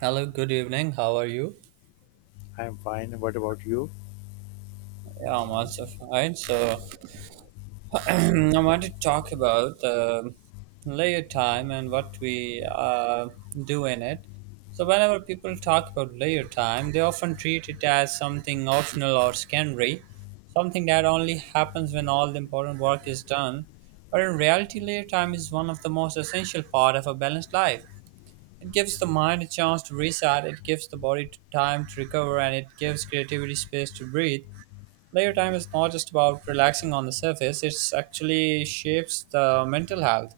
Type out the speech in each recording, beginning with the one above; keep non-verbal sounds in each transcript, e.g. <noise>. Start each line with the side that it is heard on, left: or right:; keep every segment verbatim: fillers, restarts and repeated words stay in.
right: Hello, good evening. How are you?
left: I'm fine. What about you?
right: Yeah, I'm also fine. So, <clears throat> I want to talk about the layer time and what we uh, do in it. So, whenever people talk about layer time, they often treat it as something optional or secondary, something that only happens when all the important work is done. But in reality, layer time is one of the most essential part of a balanced life. It gives the mind a chance to reset, it gives the body time to recover, and it gives creativity space to breathe. Layer time is not just about relaxing on the surface, it actually shapes the mental health,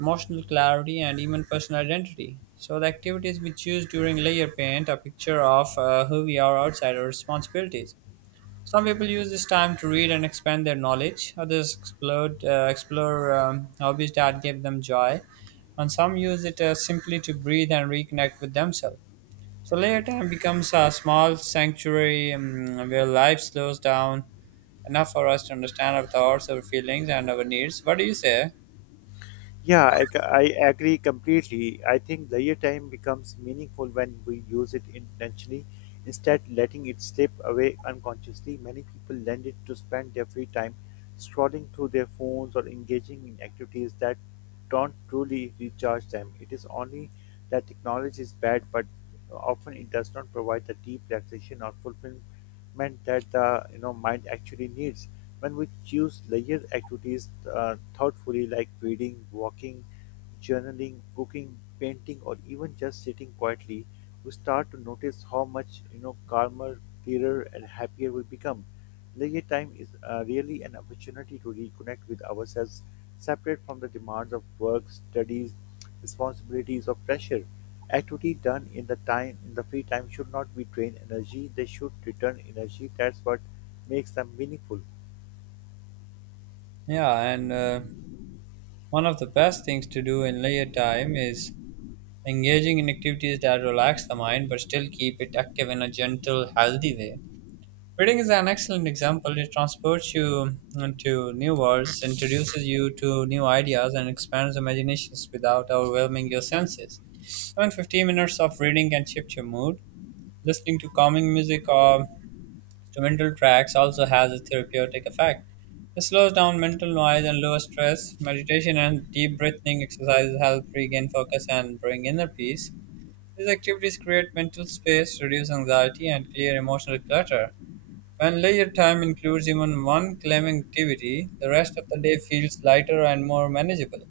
right: emotional clarity, and even personal identity. So, the activities we choose during layer paint a picture of uh, who we are outside our responsibilities. Some people use this time to read and expand their knowledge, others explore, uh, explore um, hobbies that give them joy, and some use it uh, simply to breathe and reconnect with themselves. So layer time becomes a small sanctuary um, where life slows down enough for us to understand our thoughts, our feelings, and our needs. What do you say?
left: Yeah, I, c- I agree completely. I think leisure time becomes meaningful when we use it intentionally instead letting it slip away unconsciously. Many people lend it to spend their free time scrolling through their phones or engaging in activities that don't truly recharge them. It is only that technology is bad, but often it does not provide the deep relaxation or fulfillment that the you know mind actually needs. When we choose leisure activities uh, thoughtfully, like reading, walking, journaling, cooking, painting, or even just sitting quietly, we start to notice how much you know calmer, clearer, and happier we become. Leisure time is uh, really an opportunity to reconnect with ourselves, separate from the demands of work, studies, responsibilities, or pressure. Activity done in the time in the free time should not be drain energy; they should return energy. That's what makes them meaningful.
right: Yeah, and uh, one of the best things to do in leisure time is engaging in activities that relax the mind but still keep it active in a gentle, healthy way. Reading is an excellent example. It transports you into new worlds, introduces you to new ideas, and expands imaginations without overwhelming your senses. Even fifteen minutes of reading can shift your mood. Listening to calming music or instrumental tracks also has a therapeutic effect. It slows down mental noise and lowers stress. Meditation and deep breathing exercises help regain focus and bring inner peace. These activities create mental space, reduce anxiety, and clear emotional clutter. When leisure time includes even one climbing activity, the rest of the day feels lighter and more manageable.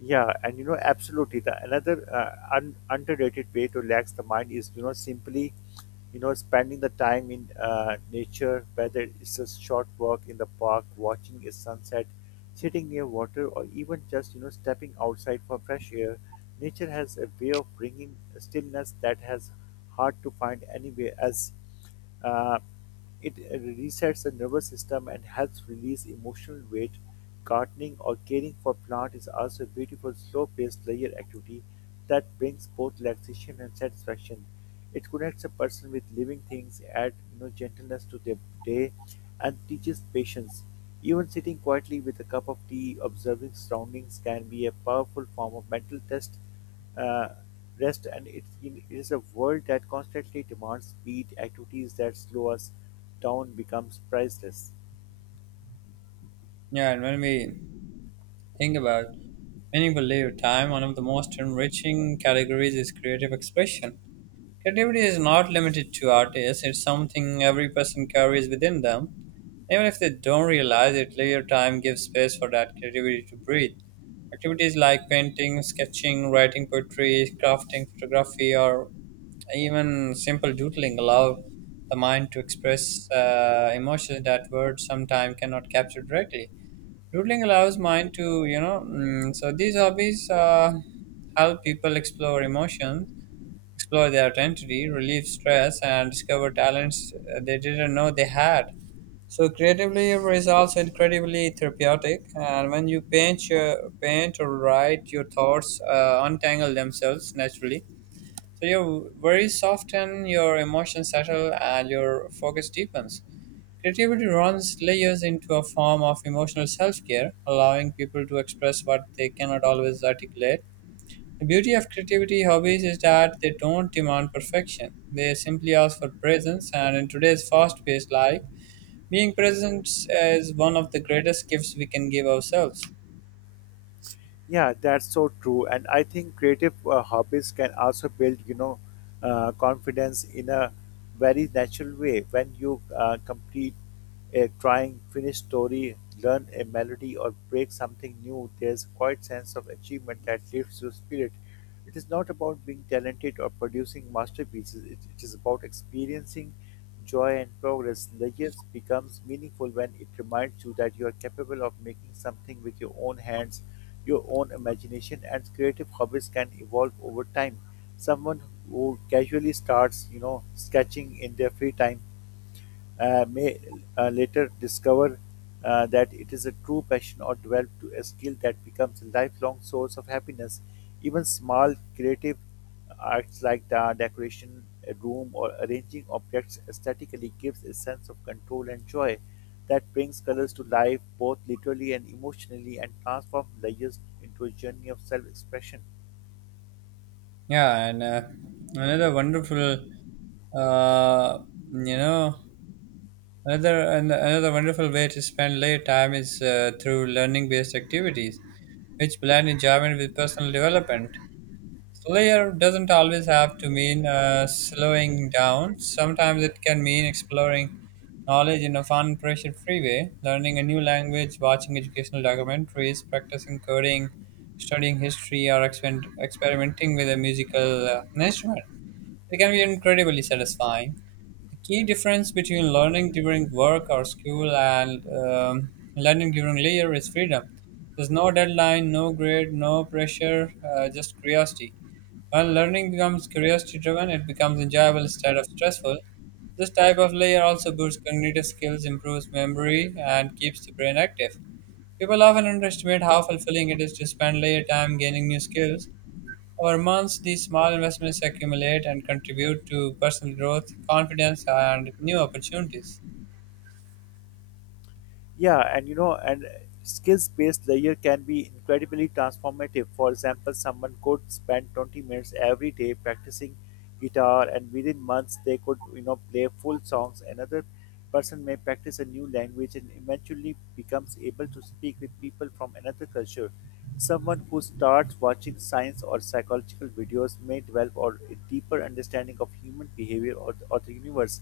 left: Yeah, and you know, absolutely. The another uh, un- underrated way to relax the mind is, you know, simply, you know, spending the time in uh, nature, whether it's a short walk in the park, watching a sunset, sitting near water, or even just, you know, stepping outside for fresh air. Nature has a way of bringing stillness that has hard to find anywhere else. Uh, it resets the nervous system and helps release emotional weight. Gardening or caring for plant is also a beautiful slow-paced leisure activity that brings both relaxation and satisfaction. It connects a person with living things, adds you know, gentleness to their day, and teaches patience. Even sitting quietly with a cup of tea, observing surroundings can be a powerful form of mental test uh, rest, and it, it is a world that constantly demands speed. Activities that slow us down becomes priceless.
right: Yeah, and when we think about meaningful leisure time, one of the most enriching categories is creative expression. Creativity is not limited to artists, it's something every person carries within them. Even if they don't realize it, later time gives space for that creativity to breathe. Activities like painting, sketching, writing poetry, crafting, photography, or even simple doodling allow the mind to express uh, emotions that words sometimes cannot capture directly. Doodling allows mind to, you know, mm, so these hobbies uh, help people explore emotions explore their identity, relieve stress, and discover talents they didn't know they had. So creatively is also incredibly therapeutic, and when you paint, your, paint or write, your thoughts uh, untangle themselves naturally. So you're very soft, and your emotions settle, and your focus deepens. Creativity runs layers into a form of emotional self care, allowing people to express what they cannot always articulate the beauty of creativity hobbies is that they don't demand perfection. They simply ask for presence, and in today's fast paced life, being present is one of the greatest gifts we can give ourselves.
left: Yeah, that's so true. And I think creative uh, hobbies can also build, you know, uh, confidence in a very natural way. When you uh, complete a trying finished story, learn a melody, or break something new, there's quite sense of achievement that lifts your spirit. It is not about being talented or producing masterpieces, it, it is about experiencing joy and progress. Legacy becomes meaningful when it reminds you that you are capable of making something with your own hands, your own imagination, and creative hobbies can evolve over time. Someone who casually starts, you know, sketching in their free time uh, may uh, later discover uh, that it is a true passion or develop to a skill that becomes a lifelong source of happiness. Even small creative arts like the decoration a room or arranging objects aesthetically gives a sense of control and joy that brings colors to life both literally and emotionally and transforms layers into a journey of self-expression.
right: Yeah, and uh, another wonderful, uh, you know, another and another wonderful way to spend late time is uh, through learning based activities, which blend enjoyment with personal development. Layer doesn't always have to mean uh, slowing down. Sometimes it can mean exploring knowledge in a fun, pressure free way, learning a new language, watching educational documentaries, practicing coding, studying history, or exper- experimenting with a musical uh, instrument. It can be incredibly satisfying. The key difference between learning during work or school and um, learning during leisure is freedom. There's no deadline, no grade, no pressure, uh, just curiosity. When learning becomes curiosity driven, it becomes enjoyable instead of stressful. This type of layer also boosts cognitive skills, improves memory, and keeps the brain active. People often underestimate how fulfilling it is to spend layer time gaining new skills. Over months, these small investments accumulate and contribute to personal growth, confidence, and new opportunities.
left: Yeah, and you know, and skills based layer can be incredibly transformative. For example, someone could spend twenty minutes every day practicing guitar, and within months they could, you know, play full songs. Another person may practice a new language and eventually becomes able to speak with people from another culture. Someone who starts watching science or psychological videos may develop or a deeper understanding of human behavior or, or the universe.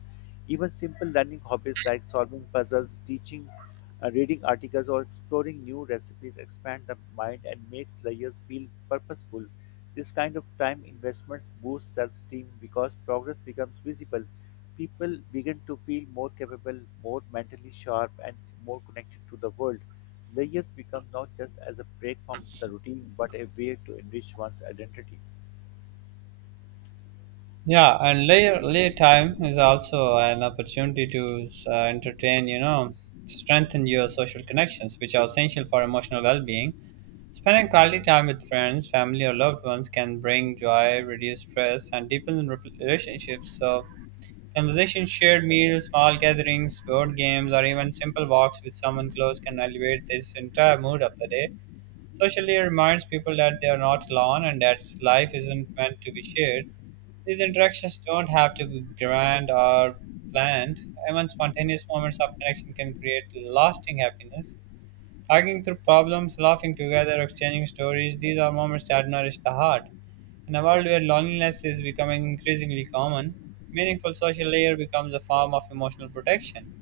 left: Even simple learning hobbies like solving puzzles, teaching uh, reading articles or exploring new recipes expand the mind and makes layers feel purposeful. This kind of time investments boost self-esteem because progress becomes visible. People begin to feel more capable, more mentally sharp, and more connected to the world. Layers become not just as a break from the routine, but a way to enrich one's identity.
right: Yeah, and leisure, leisure time is also an opportunity to uh, entertain, you know, strengthen your social connections, which are essential for emotional well being. Spending quality time with friends, family, or loved ones can bring joy, reduce stress, and deepen rep- relationships. So, conversations, shared meals, small gatherings, board games, or even simple walks with someone close can elevate this entire mood of the day. Socially, it reminds people that they are not alone and that life isn't meant to be shared. These interactions don't have to be grand or planned. Even spontaneous moments of connection can create lasting happiness. Talking through problems, laughing together, exchanging stories, these are moments that nourish the heart. In a world where loneliness is becoming increasingly common, meaningful social layer becomes a form of emotional protection.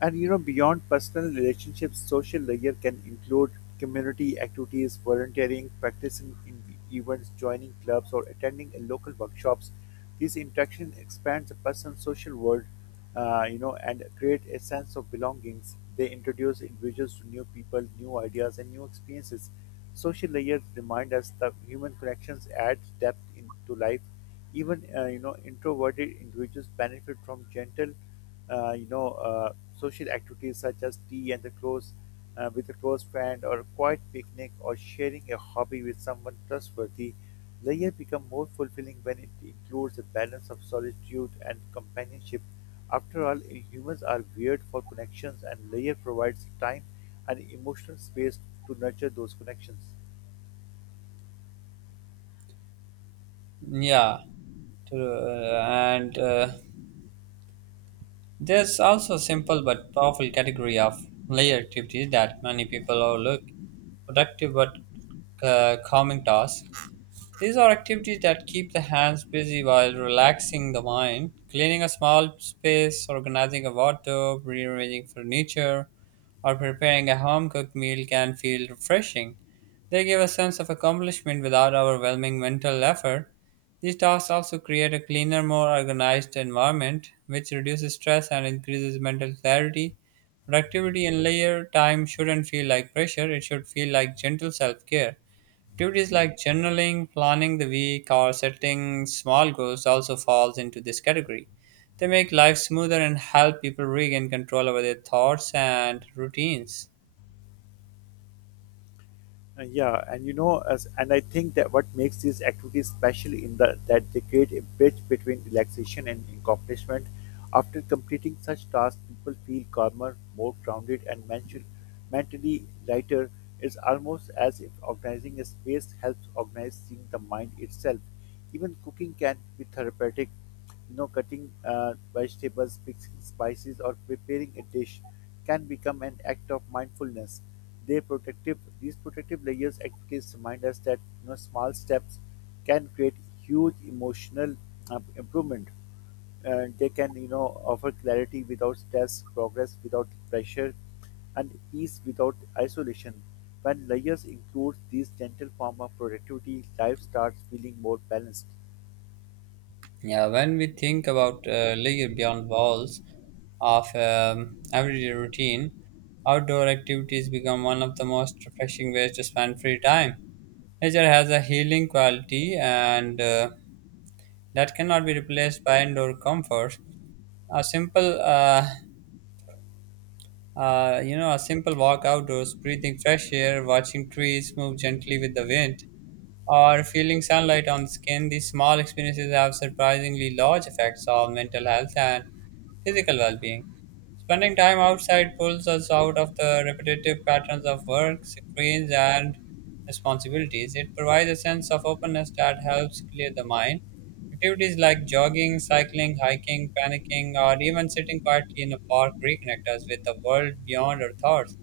left: And you know, beyond personal relationships, social layer can include community activities, volunteering, practicing in events, joining clubs, or attending a local workshops. These interactions expand the person's social world, uh, you know, and create a sense of belongings. They introduce individuals to new people, new ideas, and new experiences. Social layers remind us that human connections add depth into life. Even uh, you know, introverted individuals benefit from gentle uh, you know, uh, social activities such as tea and the close uh, with a close friend or a quiet picnic or sharing a hobby with someone trustworthy, later become more fulfilling when it includes a balance of solitude and companionship. After all, humans are weird for connections and layer provides time and emotional space to nurture those connections.
right: Yeah, to, uh, and uh, there's also a simple but powerful category of layer activities that many people overlook productive but uh, calming tasks. These are activities that keep the hands busy while relaxing the mind. Cleaning a small space, organizing a wardrobe, rearranging furniture, or preparing a home cooked meal can feel refreshing. They give a sense of accomplishment without overwhelming mental effort. These tasks also create a cleaner, more organized environment, which reduces stress and increases mental clarity. Productivity and leisure time shouldn't feel like pressure, it should feel like gentle self care. Activities like journaling, planning the week, or setting small goals also falls into this category. They make life smoother and help people regain control over their thoughts and routines.
left: Uh, Yeah, and you know, as, and I think that what makes these activities special in the that they create a bridge between relaxation and accomplishment. After completing such tasks, people feel calmer, more grounded, and mental, mentally lighter. It's almost as if organizing a space helps organizing the mind itself. Even cooking can be therapeutic. You know, cutting uh, vegetables, mixing spices, or preparing a dish can become an act of mindfulness. They protective These protective layers actually remind us that you know small steps can create huge emotional uh, improvement, and they can, you know, offer clarity without stress, progress without pressure, and peace without isolation. When layers include these gentle form of productivity, life starts feeling more balanced.
right: Yeah, when we think about uh, layer beyond walls of um, everyday routine, outdoor activities become one of the most refreshing ways to spend free time. Nature has a healing quality, and uh, that cannot be replaced by indoor comfort. A simple uh, Uh, you know, a simple walk outdoors, breathing fresh air, watching trees move gently with the wind, or feeling sunlight on the skin, these small experiences have surprisingly large effects on mental health and physical well being. Spending time outside pulls us out of the repetitive patterns of work, screens, and responsibilities. It provides a sense of openness that helps clear the mind. Activities like jogging, cycling, hiking, panicking, or even sitting quietly in a park reconnect us with the world beyond our thoughts.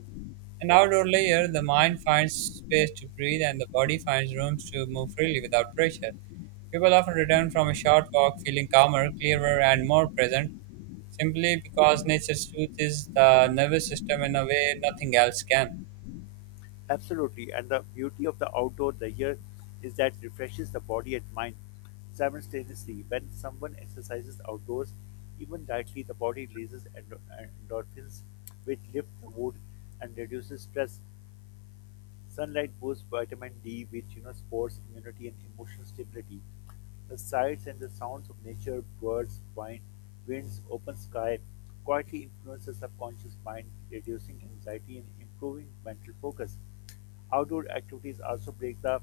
right: An outdoor layer, the mind finds space to breathe and the body finds rooms to move freely without pressure. People often return from a short walk feeling calmer, clearer, and more present, simply because nature's truth is the nervous system in a way nothing else can.
left: Absolutely. And the beauty of the outdoor leisure is that refreshes the body and mind simultaneously. When someone exercises outdoors, even lightly, the body releases endo- endorphins, which lift the mood and reduces stress. Sunlight boosts vitamin D, which you know supports immunity and emotional stability. The sights and the sounds of nature, birds, wine, winds, open sky, quietly influence the subconscious mind, reducing anxiety and improving mental focus. Outdoor activities also break the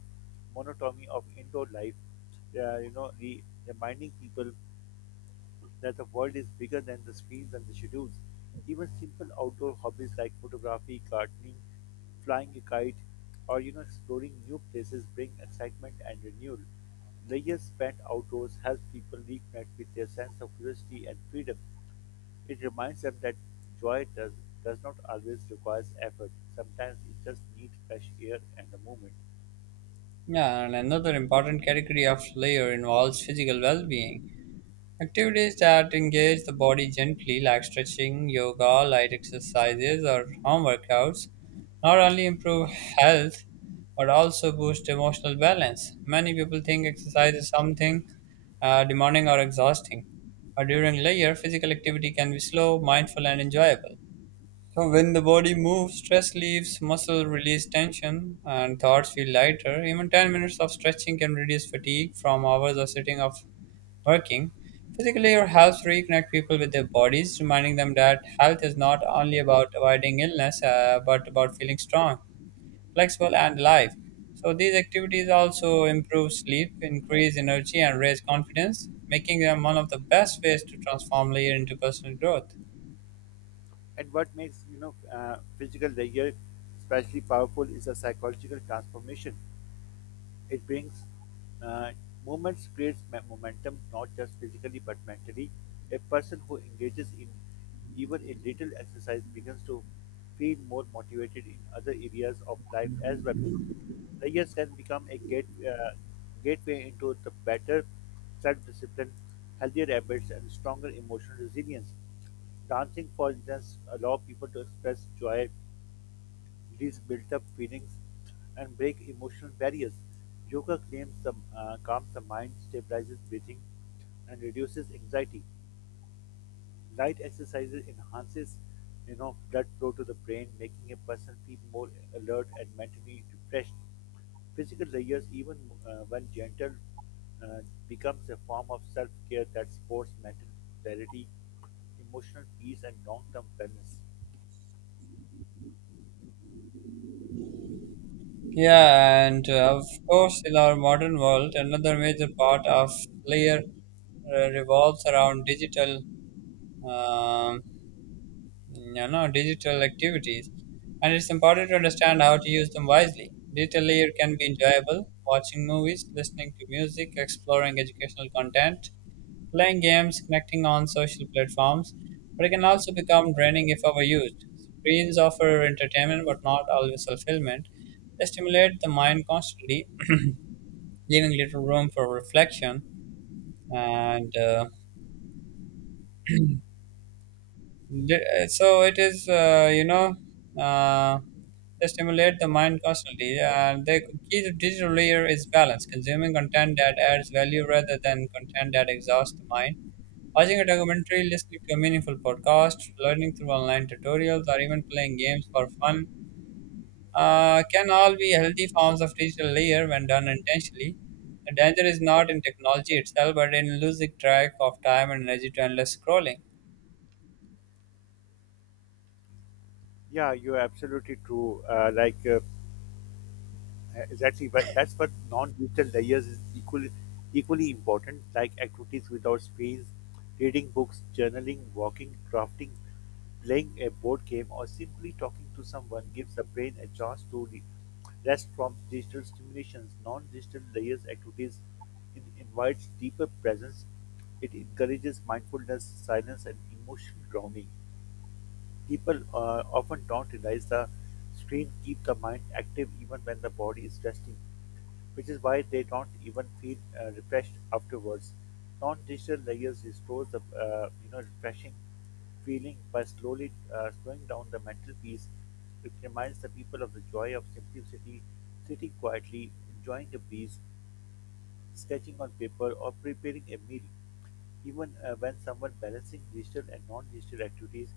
left: monotony of indoor life, uh, you know, re- reminding people that the world is bigger than the screens and the schedules. Even simple outdoor hobbies like photography, gardening, flying a kite, or you know exploring new places bring excitement and renewal. The years spent outdoors helps people reconnect with their sense of curiosity and freedom. It reminds them that joy does, does not always require effort. Sometimes it just needs fresh air and a movement.
right: Yeah, and another important category of layer involves physical well being. Activities that engage the body gently, like stretching, yoga, light exercises, or home workouts, not only improve health but also boost emotional balance. Many people think exercise is something uh, demanding or exhausting, but during layer, physical activity can be slow, mindful, and enjoyable. So when the body moves, stress leaves, muscles release tension, and thoughts feel lighter. Even ten minutes of stretching can reduce fatigue from hours of sitting of working. Physically, your helps reconnect people with their bodies, reminding them that health is not only about avoiding illness, uh, but about feeling strong, flexible, and alive. So these activities also improve sleep, increase energy, and raise confidence, making them one of the best ways to transform layer into personal growth.
left: And what makes you know uh, physical layer especially powerful is a psychological transformation. It brings uh, movements, creates momentum, not just physically but mentally. A person who engages in even a little exercise begins to feel more motivated in other areas of life as well. Layers can become a gate, uh, gateway into the better self-discipline, healthier habits, and stronger emotional resilience. Dancing, for instance, allow people to express joy, release built-up feelings, and break emotional barriers. Yoga claims the, uh, calms the mind, stabilizes breathing, and reduces anxiety. Light exercises enhances, you know, blood flow to the brain, making a person feel more alert and mentally refreshed. Physical layers, even uh, when gentle, uh, becomes a form of self-care that supports mental clarity, emotional peace, and long-term wellness.
right: Yeah, and uh, of course, in our modern world, another major part of layer uh, revolves around digital. Um, you know digital activities and it's important to understand how to use them wisely digital layer can be enjoyable watching movies listening to music exploring educational content playing games connecting on social platforms but it can also become draining if overused screens offer entertainment but not always fulfillment they stimulate the mind constantly <clears throat> leaving little room for reflection and uh, D- so it is uh, you know uh, they stimulate the mind constantly and the key to digital layer is balance consuming content that adds value rather than content that exhausts the mind watching a documentary listening to a meaningful podcast learning through online tutorials or even playing games for fun uh, can all be healthy forms of digital layer when done intentionally the danger is not in technology itself but in losing track of time and energy to endless scrolling.
left: Yeah, you're absolutely true. Uh, like. Uh, Uh, Exactly, but that's what non-digital layers is equally equally important, like activities without screens, reading books, journaling, walking, crafting, playing a board game, or simply talking to someone gives the brain a chance to re- rest from digital stimulations. Non-digital layers activities in- invites deeper presence. It encourages mindfulness, silence, and emotional grounding. People uh, often don't realize the screen keep the mind active even when the body is resting, which is why they don't even feel uh, refreshed afterwards. Non-digital layers restores the uh, you know refreshing feeling by slowly uh, slowing down the mental peace. It reminds the people of the joy of simplicity, sitting quietly, enjoying the breeze, sketching on paper, or preparing a meal. Even uh, when someone balancing digital and non-digital activities,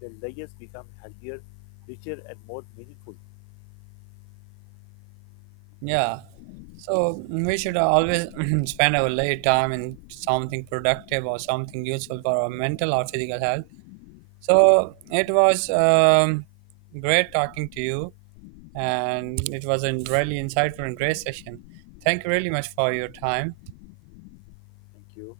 left: their lives become healthier, richer, and more meaningful.
right: Yeah. So mm, we should always <clears throat> spend our late time in something productive or something useful for our mental or physical health. So it was um, great talking to you, and it was a really insightful and great session. Thank you really much for your time.
left: Thank you.